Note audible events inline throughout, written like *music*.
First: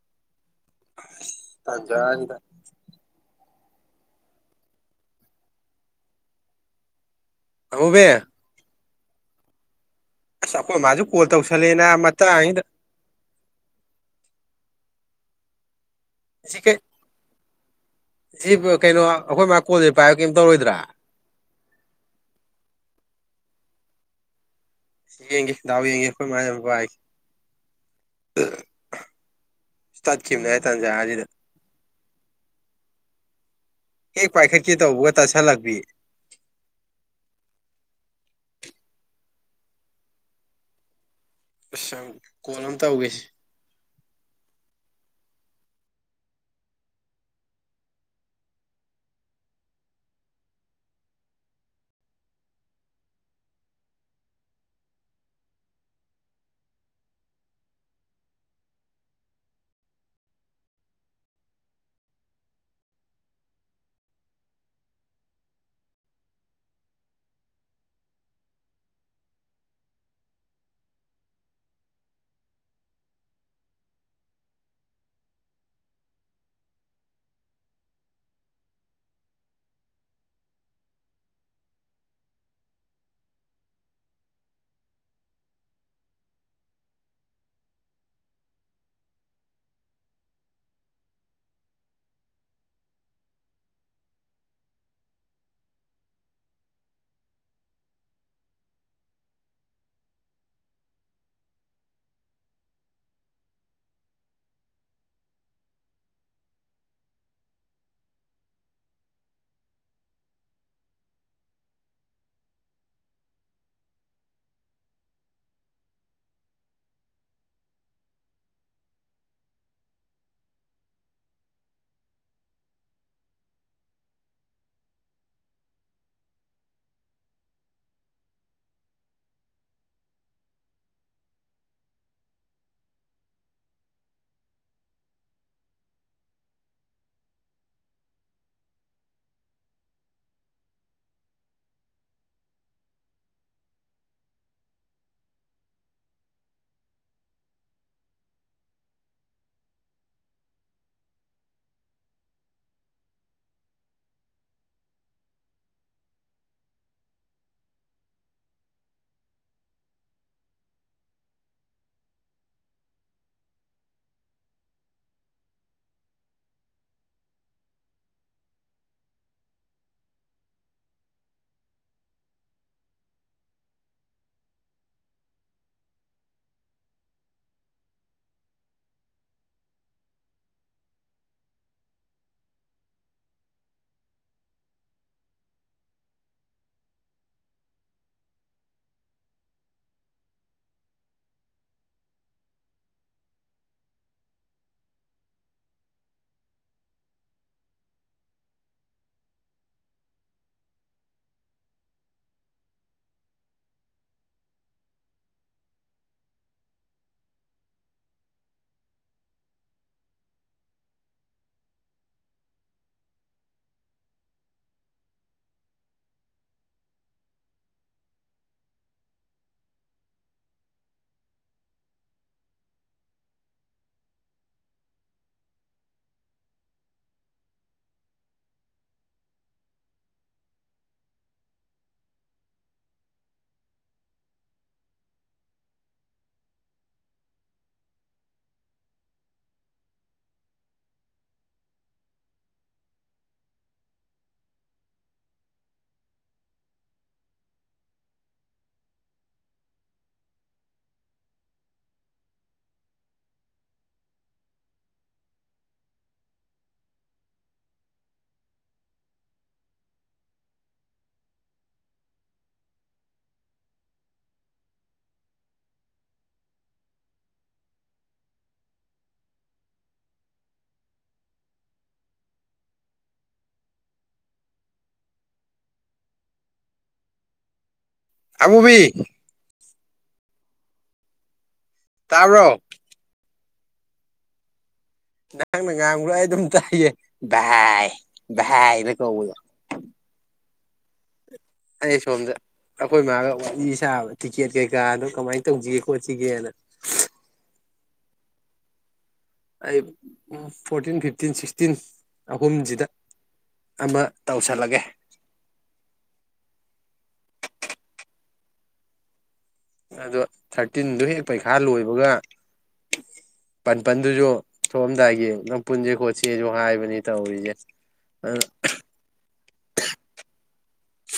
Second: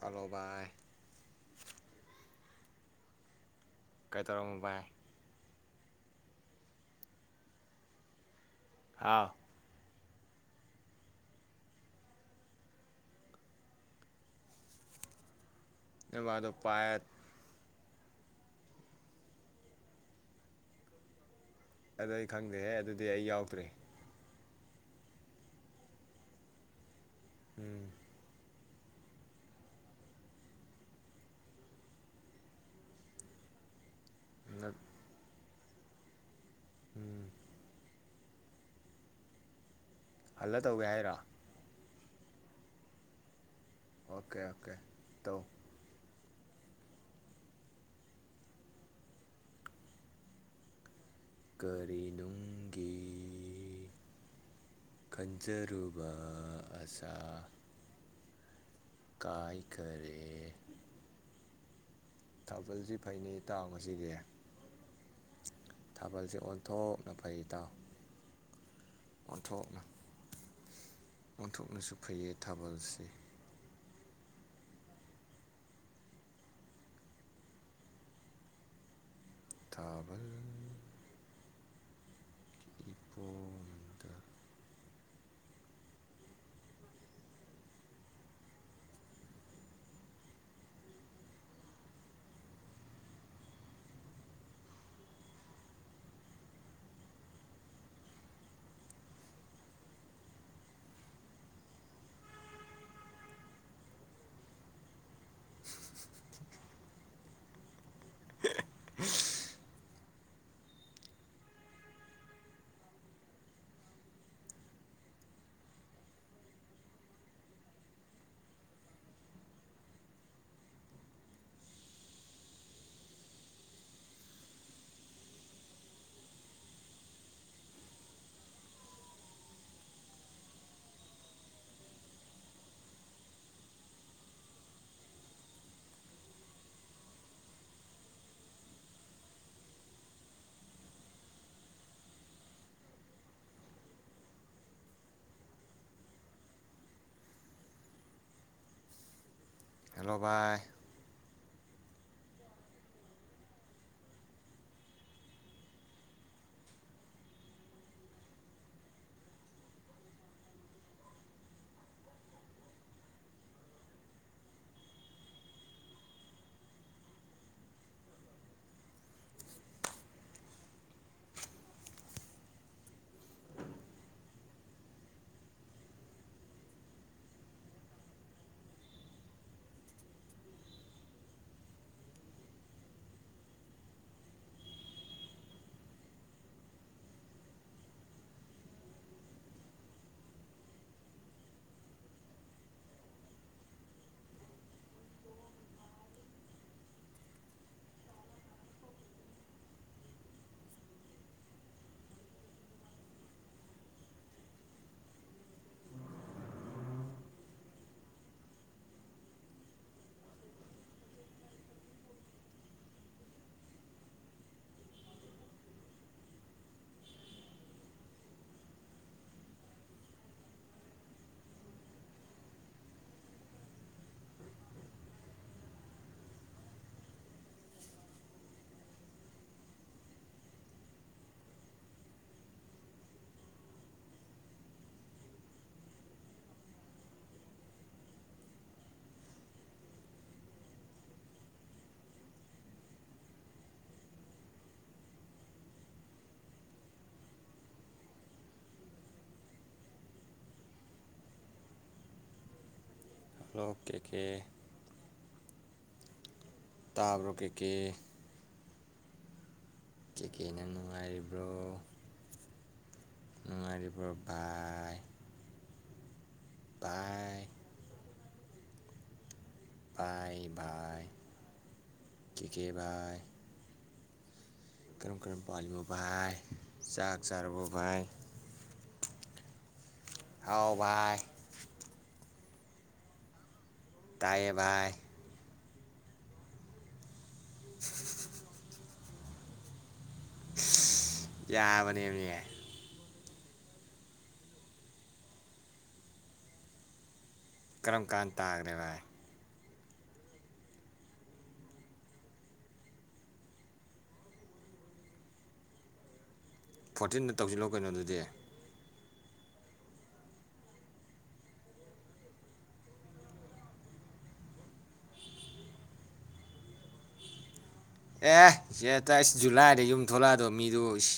Hello ꯚꯥꯏ ꯇꯟꯖꯥꯁꯤꯗ ꯀꯩ ꯇꯧꯔꯝꯃꯤꯅ‌ꯣ ꯕꯥꯏ ꯑꯃꯨꯕꯤ ꯍꯥꯥꯎ ꯑꯁ ꯑꯩꯈꯣꯏ ꯃꯥꯁꯨ ꯀꯣꯜ ꯇꯧꯁꯜꯂꯦꯅ ꯃꯇꯥꯡꯁꯤꯗ ꯅ‌ꯣꯏꯃꯥꯗꯣ ꯁꯤ ꯄꯥꯏ ꯁꯤ ꯀꯩꯅꯣ ꯑꯩꯈꯣꯏ ꯃꯥ ꯀꯣꯟꯜꯁꯦ ꯄꯥꯏ ꯀꯩꯝ ꯇꯧꯔꯣꯏꯗ꯭ꯔꯥ ꯑꯗꯨ ꯑꯩ ꯈꯪꯗꯦꯍꯦ ꯑꯗꯨꯗꯤ ꯑꯩ ꯌꯥꯎꯗ꯭ꯔꯦ ꯁꯤ ꯌꯦꯡꯒ‌ꯦ ꯗꯥꯎ ꯌꯦꯡꯦ ꯑꯩꯈ‌ꯣꯏ ꯃꯥꯏꯖ‌ꯦ ꯑꯝꯇ ꯄꯥꯏꯒ‌ꯦ ꯎꯝ *unintelligible* ꯇꯠꯈꯤꯕꯅꯦ ꯍꯥꯏꯇꯟꯖꯥꯁꯤꯗ ꯍ‌ꯦꯛ ꯄꯥꯏꯈꯠꯀ‌ꯦ ꯇꯧꯕꯒ ꯇꯛꯁꯤꯜꯂꯛ ꯨ *unintelligible* ꯎꯝ ꯍꯜꯂ ꯇꯧꯒꯦ ꯍꯥꯏꯔ ꯑꯁ ꯀꯣꯜ ꯑꯃ ꯇꯧꯒꯦꯁ‌ꯦ ꯑꯣꯀꯦ ꯑꯣꯀꯦ ꯇꯧ ꯀꯔꯤꯅꯨꯡꯒꯤ ꯈꯟꯖꯔꯨꯕ ꯑꯁꯥ ꯀꯥꯏꯈꯥꯔꯦ ꯊꯥꯕꯜꯁꯤ ꯐꯩꯅꯤ ꯏꯇꯥꯎ ꯉꯁꯤꯗꯤ ꯊꯥꯕꯜꯁ‌ꯦ ꯑꯣꯟꯊꯣꯛꯅ ꯐꯩ ꯏꯇꯥꯎ ꯑꯣꯟꯊꯣꯛꯅ ꯑꯣꯟꯊꯣꯛꯅꯁꯨ ꯐꯩꯌꯦ ꯊꯥꯕꯜꯁꯦ ꯊꯥꯕꯜ ꯏꯄꯣꯝꯗ ꯍꯜꯂꯣ ꯚꯥꯏ ꯑꯣꯀꯦꯀꯦ ꯇꯥꯕ꯭ꯔꯣ ꯀꯩ ꯀꯦ ꯀꯦꯀꯦꯅꯪ ꯅꯨꯡꯉꯥꯏꯔꯤꯕ꯭ꯔꯣ ꯔꯤ ꯄ꯭ꯔꯚꯥꯏ ꯕꯥꯏ ꯚꯥꯏ ꯚꯥꯏ ꯀ ꯀꯦ ꯚꯥꯏ ꯀꯔꯝ ꯀꯔꯝꯕ ꯄꯥꯜꯂꯤꯕꯚꯥꯏ ꯆꯥꯛ ꯆꯥꯔꯨꯔꯕ ꯚꯥꯏ ꯑꯃꯨꯕꯤ ꯍꯥꯎ ꯚꯥꯏ *unintelligible* ꯇꯥꯏꯌꯦꯚꯥꯏ ꯅꯍꯥꯛꯅ ꯉꯥꯡꯕ꯭ꯔꯥ ꯑꯩ ꯑꯗꯨꯝ ꯇꯥꯏꯌꯦ ꯥꯚꯥꯏ ꯚꯥꯏꯅ ꯇꯧꯕꯗ‌ꯣ ꯑꯩ ꯁꯣꯝꯗ ꯌꯥꯕꯅꯦꯃꯤ ꯑꯩꯈꯣꯏ ꯃꯥꯒ ꯋꯥꯔꯤꯁꯥꯕ ꯇꯤꯛꯀꯦꯠ ꯀꯩꯀꯥꯗꯣ ꯀꯃꯥꯏꯅ ꯇꯧꯁꯤꯒꯦ ꯈꯣꯠꯁꯤꯒꯦꯅ ꯀꯔꯝ ꯀꯥꯟ ꯇꯥꯈ꯭ꯔꯦ ꯚꯥꯏ ꯑꯩ ꯎꯝ ꯐꯣꯔꯇꯤꯟ ꯐꯤꯞꯇꯤꯟ ꯁꯤꯛꯁꯇꯤꯟ ꯑꯍꯨꯝꯁꯤꯗ ꯑꯃ ꯇꯧꯁꯜꯂꯒꯦ꯫ ꯐꯣꯔꯇꯤꯟꯗ ꯇꯧꯁꯤꯜꯂꯣ ꯀꯩꯅꯣ ꯑꯗꯨꯗꯤ ꯑꯗꯣ ꯊꯥꯔꯇꯤꯟꯗꯣ ꯍꯦꯛ ꯄꯩꯈꯥ ꯂꯣꯏꯕꯒ ꯄꯄꯜꯗꯨꯁꯨ ꯊꯣꯛꯣꯛꯑꯝꯗꯥꯏꯒꯤ ꯅꯪ ꯄꯨꯟꯁꯦ ꯈꯣꯠꯁꯦꯁꯨ ꯍꯥꯏꯕꯅꯤ ꯇꯧꯔꯤꯁꯦ ꯑꯦ ꯁꯤꯇꯥꯏꯁ ꯖꯨꯂꯥꯏꯗ ꯌꯨꯝ ꯊꯣꯛꯂꯛꯑ ꯗꯣꯃꯤꯗꯨꯁ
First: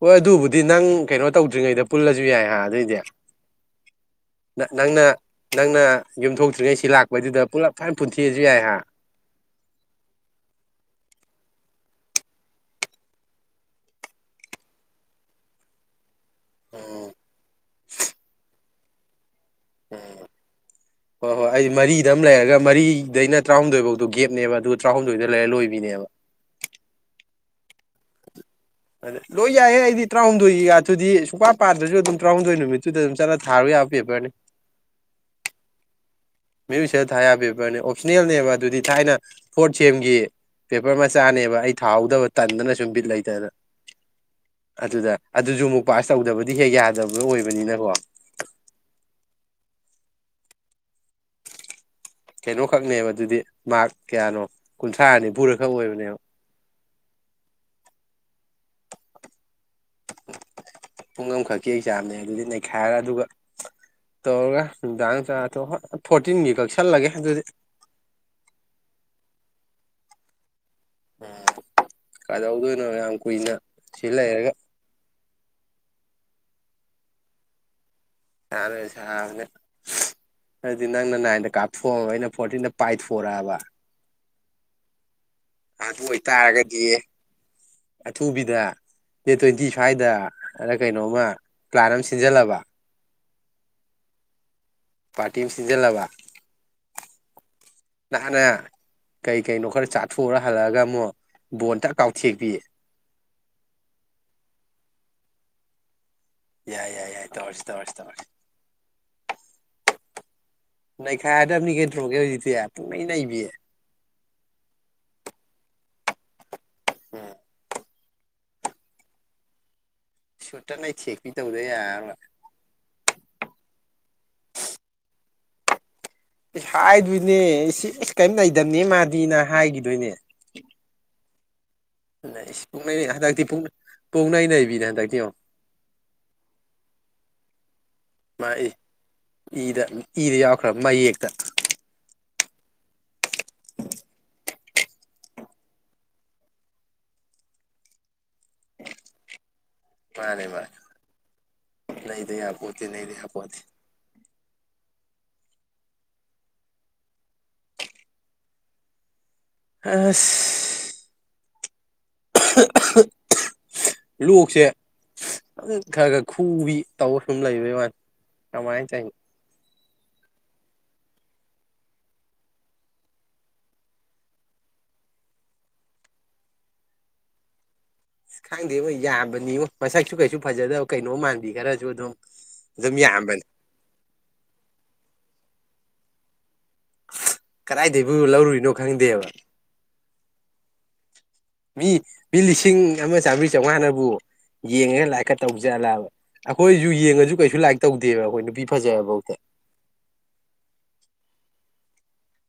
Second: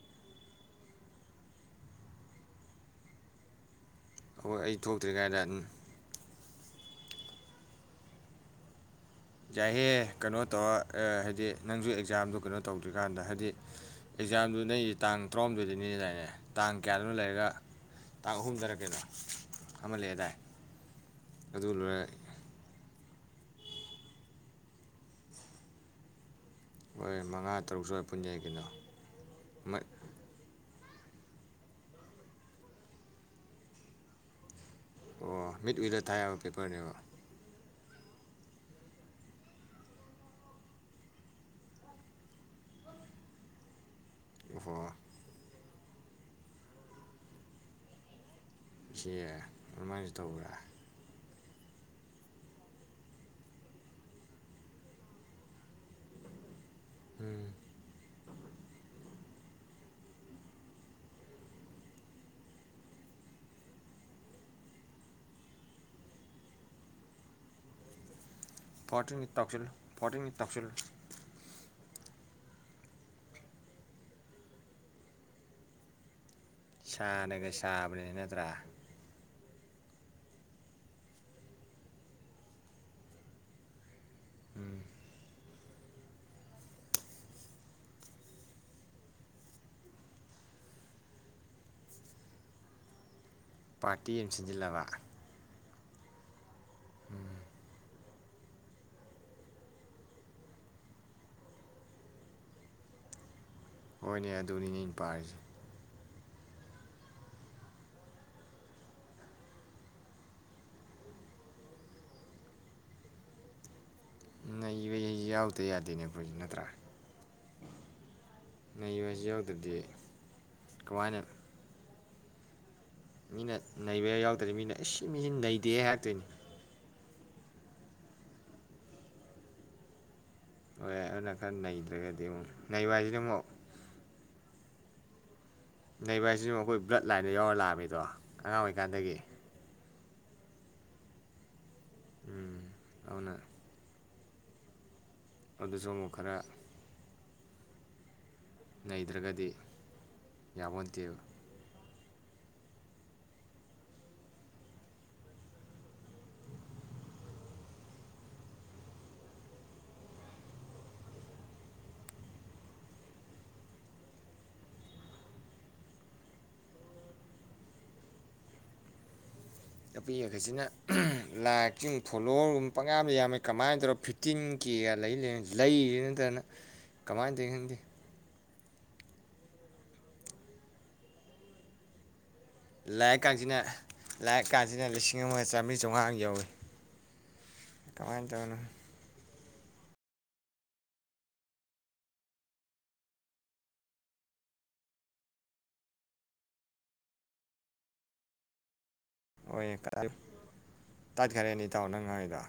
ꯍꯣꯏ ꯑꯗꯨꯕꯨꯗꯤ ꯅꯪ ꯀꯩꯅꯣ ꯇꯧꯗ꯭ꯔꯤꯉꯩꯗ ꯄꯨꯜꯂꯁꯨ ꯌꯥꯏ ꯍꯥ ꯑꯗꯨꯏꯗꯤ ꯑꯩꯈꯣꯏ ꯅꯥ ꯑꯩ ꯅꯪꯅ ꯊꯣꯛꯇ꯭ꯔꯤꯉꯩꯗ ꯎꯝ ꯅꯪꯅ ꯌꯨꯝꯊꯣꯛꯇ꯭ꯔꯤ *unintelligible* ꯁꯤ ꯂꯥꯛꯄꯁꯤꯗ ꯄꯨꯂꯞ ꯈꯔ ꯌꯥꯝ ꯄꯨꯟꯊꯦꯛ ꯑꯁꯨ ꯌꯥꯏ ꯍꯥ꯫ ꯌꯥꯏꯍꯦ ꯀꯅꯣ ꯇꯧꯔ ꯑꯥ ꯍꯥꯏꯗꯤ ꯅꯪꯖꯨ ꯑꯦꯛꯖꯥꯝꯗꯨ ꯀꯩꯅꯣ ꯇꯧꯗ꯭ꯔꯤꯀꯥꯟꯗ ꯍꯥꯏꯗꯤ ꯑꯦꯛꯖꯥꯝꯗꯨ ꯅꯩ ꯇꯥꯡ ꯇꯔꯥꯍꯨꯝꯗꯣꯏꯗꯩꯅꯦ ꯗꯥꯏꯅꯦ꯫ ꯇꯥꯡ ꯀꯌꯥꯗꯨꯅ ꯂꯩꯔꯒ ꯇꯥꯡ ꯑꯍꯨꯝꯗꯔ ꯑꯗꯨꯅꯣ ꯎꯝ ꯍꯣꯏ ꯍꯣꯏ ꯑꯩ ꯑꯗꯨ ꯂꯣꯏꯔ ꯃꯔꯤꯗ ꯑꯃ ꯂꯩꯔꯒ ꯃꯔꯤꯗꯩꯅ ꯇꯔꯥꯍꯨꯝꯗꯣꯏꯐꯧꯗꯣ ꯒꯦꯞꯅꯦꯕ ꯑꯗꯨꯒ ꯇꯔꯥꯍꯨꯝꯗꯣꯏꯗ ꯂꯩꯔ ꯂꯣꯏꯕꯤꯅꯦꯕ ꯍꯣꯏ ꯃꯉꯥ ꯇꯔꯨꯛ ꯁꯋꯥꯏ ꯄꯨꯟꯖꯩ ꯀꯩꯅꯣ ꯑꯗ ꯂꯣꯏꯦ ꯃꯠ ꯏ ꯇ꯭ꯔ ꯑꯗꯨꯗꯤ ꯁꯨꯡꯄꯥꯟ ꯄꯥꯟꯗ꯭ꯔꯁꯨ ꯑꯗꯨꯝ ꯇꯔꯥꯍꯨꯝꯗꯣꯏ ꯅꯨꯃꯤꯠꯇꯨꯗ ꯑꯗꯨꯝ ꯆꯠꯂ ꯊꯥꯔꯨ ꯌꯥꯕ ꯄꯦꯕꯔꯅꯤ ꯑꯣ ꯃꯤꯠ ꯎꯔ ꯃꯁ ꯊꯥꯏꯤꯕ ꯄꯔꯁꯅꯦꯜꯅꯦꯕ ꯑꯗꯨꯗꯤ ꯊꯥꯏꯅ ꯐꯣꯔꯠ ꯁꯦꯝꯒꯤ ꯄꯦꯄꯔ ꯃꯆꯥꯅꯦꯕ ꯑꯩ ꯊꯥꯍꯧꯗꯕ ꯇꯟꯗꯅ ꯁꯨꯝ ꯕꯤꯠ ꯂꯩꯇꯅ ꯑꯣꯍꯣ ꯑꯗꯨꯗ ꯑꯗꯨꯁꯨꯨ ꯄꯥꯁ ꯇꯧꯗꯕꯗꯤ ꯍꯦꯛ ꯌꯥꯗꯕ ꯑꯣꯏꯕꯅꯤꯅꯀꯣ ꯁꯤ ꯑꯗꯨꯃꯥꯏꯅꯁꯨ ꯇꯧꯕ꯭ꯔꯥ ꯀꯩꯅꯣꯈꯛꯅꯦꯕ ꯑꯗꯨꯗꯤ ꯃꯥꯔ ꯀꯌꯥꯅꯣ ꯀꯨꯟꯊ꯭ꯔꯥ ꯅꯤꯐꯨꯔꯈꯛ ꯑꯣꯏꯕꯅꯦꯕ ꯎꯝ ꯄꯨꯡ ꯑꯃꯈꯛꯀꯤ ꯑꯦꯛꯖꯥꯝꯅꯦ ꯑꯗꯨꯗꯤ ꯅꯩꯈꯥꯏꯔ ꯑꯗꯨꯒ ꯇꯧꯔꯒ ꯅꯨꯡꯗꯥꯡ ꯆꯥꯊꯣꯛꯑ ꯍꯣꯏ ꯐꯣꯔꯇꯤꯟꯒꯤ ꯀꯛꯁꯜꯂꯒꯦ ꯑꯗꯨꯗꯤ ꯐꯣꯔꯇꯤꯟꯒꯤ ꯇꯧꯁꯜꯂꯨ ꯐꯣꯔꯇꯤꯟꯒꯤ ꯇꯧꯁꯜꯂꯨ꯫ ꯎꯝ ꯀꯩꯗꯧꯗꯣꯏꯅꯣ ꯌꯥꯝ ꯀꯨꯏꯅ ꯁꯤ ꯂꯩꯔꯒ꯫ ꯁꯥꯅꯒ ꯁꯥꯥꯕ ꯁꯥꯅ ꯁꯥꯕꯅꯦ꯫ ꯑꯗꯤ ꯅꯪꯅ ꯅꯥꯏꯟꯗ ꯀꯥꯞꯊꯣꯛꯑꯕ ꯑꯩꯅ ꯐꯣꯔꯇꯤꯟꯗ ꯄꯥꯏꯊꯣꯔꯛꯑꯕ꯫ ꯎꯝ꯫ ꯑꯗꯨ ꯑꯣꯏꯇꯥꯔꯒꯗꯤ ꯑꯊꯨꯕꯤꯗ ꯗꯦꯠ ꯇ꯭ꯋꯦꯟꯇꯤ ꯁ꯭ꯋꯥꯏꯗ ꯑꯗ ꯀꯩꯅꯣꯝꯃ ꯄ꯭ꯂꯥꯟ ꯑꯃ ꯁꯤꯟꯖꯜꯂꯕ꯫ ꯄꯥꯔꯇꯤ ꯑꯃ ꯁꯤꯟꯖꯤꯜꯂꯕ꯫ ꯄꯥꯔꯇꯤꯝ ꯁꯤꯟꯖꯤꯜꯂꯕ꯫ ꯅꯍꯥꯟꯅ ꯀꯩꯀꯩꯅꯣ ꯈꯔ ꯆꯥꯊꯣꯎꯔ ꯍꯜꯂꯛꯑꯒ ꯑꯃꯨꯛ ꯕꯣꯟ ꯇꯛ ꯀꯥꯎꯊꯦꯛꯄꯤ꯫ ꯍꯣꯏꯅꯦ ꯑꯗꯨꯅꯤꯅꯦ ꯑꯩ ꯄꯥꯔꯤꯁꯦ꯫ ꯌꯥꯏ ꯌꯥꯏ ꯌꯥꯏ ꯇꯧꯔꯁꯤ ꯇꯧꯔꯁꯤ ꯇꯧꯔꯁꯤ ꯅꯩꯈꯥꯏꯔꯗꯝ ꯅꯤ ꯀꯩꯗ꯭ꯔꯣꯒꯦ ꯍꯧꯖꯤꯛꯇꯤ ꯄꯨꯡ ꯅꯩ ꯅꯩꯕꯤ꯫ ꯅꯩꯕꯁꯦ ꯑꯩꯁꯨ ꯌꯥꯎꯗ ꯌꯥꯗꯦꯅꯦꯕꯣꯏ ꯅꯠꯇ꯭ꯔꯥ꯫ ꯑꯝ꯫ ꯅꯩꯕꯁꯦ ꯌꯥꯎꯗ꯭ꯔꯗꯤ ꯁꯨꯇ ꯀꯃꯥꯏꯅ ꯅꯩꯊ‌ꯦꯛꯄꯤ ꯇꯧꯗ ꯌꯥꯔꯔ‌ꯣꯏ ꯃꯤꯅ ꯅꯩꯕ ꯌꯥꯎꯗ꯭ꯔꯥꯗꯤ ꯃꯤꯅ ꯑꯁ ꯑꯁꯤꯃꯤꯁꯤ ꯅꯩꯗꯦ ꯍꯥꯏꯔꯛꯇꯣꯏꯅꯤ ꯑꯁ ꯍꯥꯏꯗꯣꯏꯅꯦ ꯑꯑ ꯀꯔꯤꯝ ꯂꯩꯩꯇꯕꯅꯦ ꯃꯥꯗꯤꯅ ꯍꯥꯏꯈꯤꯗꯣꯏꯅꯦ *unintelligible* ꯈ꯭ꯔꯥ ꯅꯩ *unintelligible* ꯍꯟꯗꯠꯇꯤ ꯄꯣꯡꯅꯩ ꯅꯩ ꯕꯤꯅ‌ꯦ ꯍꯟꯗꯛꯇꯤ ꯌ‌ꯦꯡꯉ‌ꯣ ꯅꯩꯕ ꯍꯥꯏꯁꯤꯁꯨ ꯑꯩꯈꯣꯏ ꯕ꯭ꯂꯠ ꯂꯥꯏꯟꯗ ꯌꯥꯎꯔ ꯂꯥꯛꯑꯃꯤꯗꯣ ꯃꯥ ꯑꯉꯥꯡ ꯏ ꯑꯣꯏꯔꯤꯀꯥꯟꯗꯒꯤ ꯏꯗ ꯏꯗ ꯌꯥꯎꯈ꯭ꯔꯕ ꯃꯌꯦꯛꯇ ꯎꯝ ꯑꯗꯨꯅ *unintelligible* ꯑꯗꯨꯁꯨꯃꯨꯛ ꯈꯔ ꯅꯩꯗ꯭ꯔꯒꯗꯤ ꯌꯥꯕ‌ꯣꯟꯇꯦꯕ ꯌꯥꯄꯣꯟꯇ‌ꯦ ꯅꯩꯗ ꯌꯥꯄ‌ꯣꯟꯇ‌ꯦ ꯑꯁ ꯂꯣꯛꯁꯦ ꯑꯗꯨꯝ ꯈꯔ ꯈꯔ ꯈꯨꯕꯤ ꯇꯧꯔ ꯑꯗꯨꯝ ꯂꯩꯕꯩ ꯋꯥꯅꯤ ꯀꯃꯥꯏꯅ ꯇꯧꯔꯤꯅ‌ꯣ ꯅꯨꯄꯤꯃꯥꯈꯩꯁꯤꯅ ꯂꯥꯛ ꯆꯤꯡ ꯐꯣꯂꯣꯋꯔꯒꯨꯕ ꯄꯪꯌꯥꯝꯗ ꯌꯥꯝꯃꯦ ꯀꯃꯥꯏꯅ ꯇꯧꯔꯒ ꯐꯤꯐꯇꯤꯟ ꯀꯦꯒ ꯂꯩ ꯂꯩ ꯂꯩꯔꯤꯕ꯭ꯔꯥ ꯅꯠꯇꯅ ꯀꯃꯥꯏꯅ ꯇꯧꯏ ꯈꯪꯗꯦ ꯈꯪꯗꯦ ꯃꯣꯏ ꯌꯥꯕꯅꯤꯕ‌ꯣ ꯃꯁꯛꯁꯨ ꯀꯩꯁꯨ ꯐꯖꯗꯕ ꯀꯩꯅꯣ ꯃꯥꯟꯕꯤ ꯈꯔꯁꯨ ꯑꯗꯨꯝ ꯑꯗꯨꯝ ꯂꯥꯏꯛ ꯌꯥꯝꯕꯅꯤ ꯀꯁꯤꯅ ꯂꯥꯏꯛꯀꯁꯤꯅ ꯂꯤꯁꯤꯡ ꯑꯃ ꯆꯥꯝꯔꯤ ꯆꯝꯉꯥ ꯌꯧꯏ ꯀꯗꯥꯏꯗꯒꯤꯕꯨ ꯂꯧꯔꯨꯔꯤꯅꯣ ꯈꯪꯗꯦꯕ ꯃꯤ ꯃꯤ ꯂꯤꯁꯤꯡ ꯑꯃ ꯆꯥꯃꯔꯤ ꯆꯥꯝꯃꯉꯥꯅꯕꯨ ꯌꯦꯡꯉꯒ ꯂꯥꯏꯔꯤꯛꯀ ꯇꯧꯖꯂꯑꯕ ꯑꯩꯈꯣꯏꯁꯨ ꯌꯦꯡꯉꯁꯨ ꯀꯩꯁꯨ ꯂꯥꯏꯔꯤꯛ ꯇꯧꯗꯦꯕ ꯑꯩꯈꯣꯏ ꯅꯨꯄꯤ ꯐꯖꯕ ꯍꯣꯏ ꯀꯥꯏ ꯇꯥꯏꯠꯈꯔꯦꯅ‌ꯦ ꯏꯇꯥꯎ ꯅꯪꯉꯥꯡꯏꯗ‌ꯣ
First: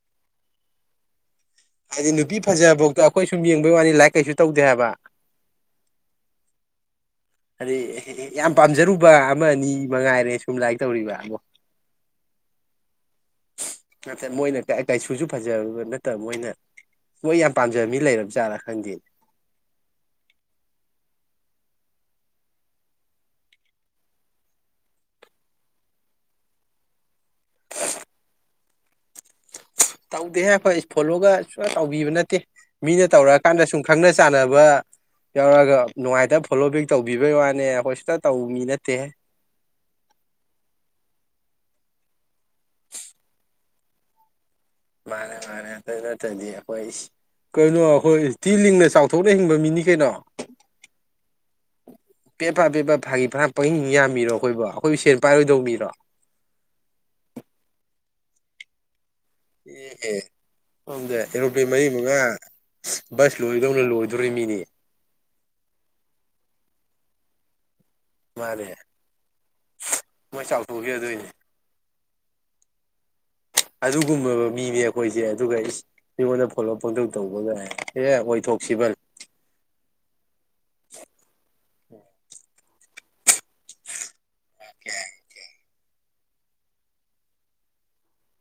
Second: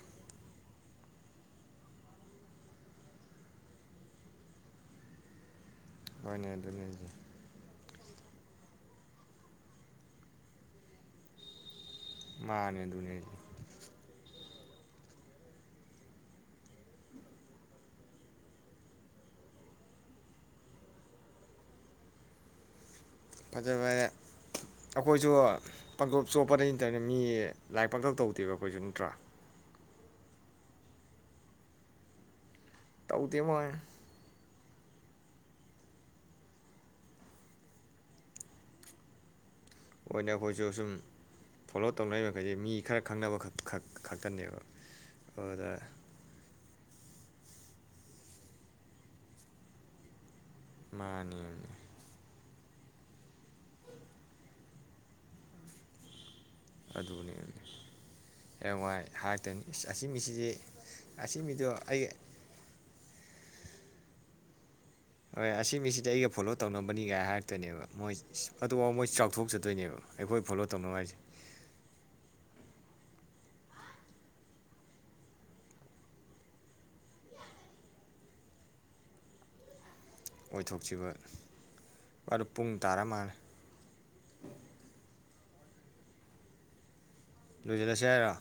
ꯍꯥꯏꯗꯤ ꯅꯨꯄꯤ ꯐꯖꯐꯥꯎꯗ ꯑꯩꯈꯣꯏ ꯁꯨꯝ ꯌꯦꯡꯕꯩ ꯋꯥꯅꯤ ꯂꯥꯏꯔꯤꯛ ꯀꯩꯁꯨ ꯇꯧꯗꯦ ꯍꯥꯏꯕ ꯃꯅꯦ ꯑꯗꯨꯅꯦꯍꯥꯏꯖꯦ ꯑ ꯑꯦꯍꯦ ꯑꯦꯍꯦ ꯌꯥꯝ ꯄꯥꯝꯖꯔꯨꯕ ꯑꯃ ꯑꯅꯤ ꯃꯉꯥꯏꯔꯦ ꯁꯨꯝ ꯂꯥꯛ ꯇꯧꯔꯤꯕ ꯑꯕꯣ ꯃꯥꯅꯦ ꯑꯗꯨꯨꯅꯦ ꯍꯥꯏꯖꯦ ꯀꯑꯥ ꯀꯩꯁꯨꯁꯨ ꯐꯖꯕ ꯅꯠꯇꯕ ꯃꯣꯏꯅ ꯃꯣꯏ ꯌꯥꯝ ꯄꯥꯝꯖꯕ ꯃꯤ ꯂꯩꯔꯕꯖꯥꯠꯅꯥ ꯈꯪꯗꯦ ꯐꯖꯕꯔꯦ ꯑꯈꯣꯏꯁꯨ ꯄꯪꯆꯣꯞ ꯆꯣꯞꯄꯗꯤ ꯅꯠꯇꯕꯅꯤ ꯃꯤ ꯂꯥꯏꯛ ꯄꯥꯡꯇꯧ ꯇꯧꯗꯦꯕ ꯈ‌ꯣꯏꯖꯨꯟ ꯅꯠꯇ꯭ꯔꯥ ꯇꯧꯗꯦꯍꯦ ꯑꯈꯣꯏ ꯏꯁ ꯐꯣꯂꯣꯒ ꯁꯨꯑ ꯇꯧꯕꯤꯕ ꯅꯠꯇꯦ ꯃꯤꯅ ꯇꯧꯗꯦ ꯇꯧꯔꯛꯑ ꯀꯥꯟꯗ ꯃꯣꯏ ꯁꯨꯝ ꯈꯪꯅ ꯆꯥꯟꯅ ꯋ ꯌꯥꯎꯔꯒ ꯅꯨꯡꯉꯥꯏꯇꯕ ꯐꯣꯂꯣ ꯕꯦꯛ ꯇꯧꯕꯤꯕꯩ ꯋꯥꯅꯦ ꯑꯈꯣꯏ ꯁꯨꯆ ꯇꯧ ꯃꯤ ꯅꯠꯇꯦꯍꯦ ꯑꯣꯏꯅ ꯑꯈꯣꯏꯁꯨ ꯁꯨꯝ ꯐꯣꯂꯣ ꯇꯧꯅꯔꯤꯕ ꯃꯈꯩꯗꯤ ꯃꯤ ꯈꯔ ꯈꯪꯅꯕꯛ ꯈꯛ ꯈꯛ ꯈꯛꯇꯅꯦꯕ ꯃꯥꯅꯦ ꯃꯥꯅꯦ ꯑꯗꯨꯗ ꯑꯗ ꯅꯠꯗꯗꯤ ꯍꯣꯏ ꯏꯁ ꯀꯩꯅꯣ ꯑꯈꯣꯏ ꯏꯁ ꯊꯤ ꯂꯤꯡꯅ ꯆꯥꯎꯊꯣꯛꯅ ꯍꯤꯡꯕ ꯃꯤꯅꯤ ꯀꯩꯅꯣ ꯃꯥꯅꯦꯃꯤ ꯄꯦꯞꯄꯥ ꯄꯦꯞꯄꯥ ꯐꯥꯒꯤ ꯐꯔꯡ ꯄꯪꯍꯤꯡ ꯌꯥꯝꯃꯤꯔꯣ ꯑꯈꯣꯏꯕꯨ ꯑꯈꯣꯏꯕꯨ ꯁꯦꯟ ꯄꯥꯏꯔꯣꯏꯗꯧꯕ ꯃꯤꯔꯣ ꯑꯗꯨꯅꯦꯃꯤ ꯍꯌꯦꯡꯋꯥꯏ ꯍꯥꯏꯔꯛꯇꯣꯏꯅꯤ ꯏꯁ ꯑꯁꯤ ꯑꯦꯍꯦ ꯃꯤꯁꯤꯗꯤ ꯁꯣꯝꯗ ꯑꯁꯤ ꯃꯤꯗꯣ ꯑꯦꯔꯣꯄ꯭ꯂꯦꯟ ꯃꯔꯤ ꯑꯩ ꯃꯉꯥ ꯕꯁ ꯂꯣꯏꯗꯧꯅ ꯂꯣꯏꯗꯧꯔꯤ ꯃꯤꯅꯦ ꯍꯣꯏ ꯑꯁꯤ ꯃꯤꯁꯤꯗꯤ ꯑꯩꯒ ꯐꯣꯂꯣ ꯇꯧꯅꯕꯅꯤꯒꯥꯏ ꯍꯥꯏꯔꯛꯇꯣꯏꯅꯦꯕ ꯃꯣꯏ ꯃꯥꯅꯦ ꯑꯗꯣ ꯃꯣꯏ ꯆꯥꯎꯊꯣꯛꯆꯗꯣꯏꯅꯦꯕ ꯑꯩꯈꯣꯏ ꯃꯣꯏ ꯐꯣꯂꯣ ꯆꯥꯎꯊꯣꯛꯈꯤ ꯇꯧꯅꯕ ꯍꯥꯏꯁꯦ ꯑꯗꯨꯏꯅꯦ ꯑꯗꯨꯒꯨꯝꯂꯕ ꯃꯤꯅꯦ ꯑꯈꯣꯏꯁꯦ ꯑꯗꯨꯒ ꯏꯁ ꯃꯤꯉꯣꯟꯗ ꯐꯣꯂꯣ ꯄꯪꯇꯧ ꯇꯧꯕꯒꯥꯏ ꯑꯦ ꯑꯣꯏꯊꯣꯛꯁꯤꯕꯜ ꯑꯣꯏꯊꯣꯛꯁꯤꯕꯜ ꯑꯗꯣ ꯄꯨꯡ ꯇꯔꯥꯃꯥꯜꯂꯦ ꯑꯣꯀꯦ ꯑꯣꯀꯦ ꯂꯣꯏꯖꯜꯂꯁꯦ ꯍꯥꯏꯔꯥ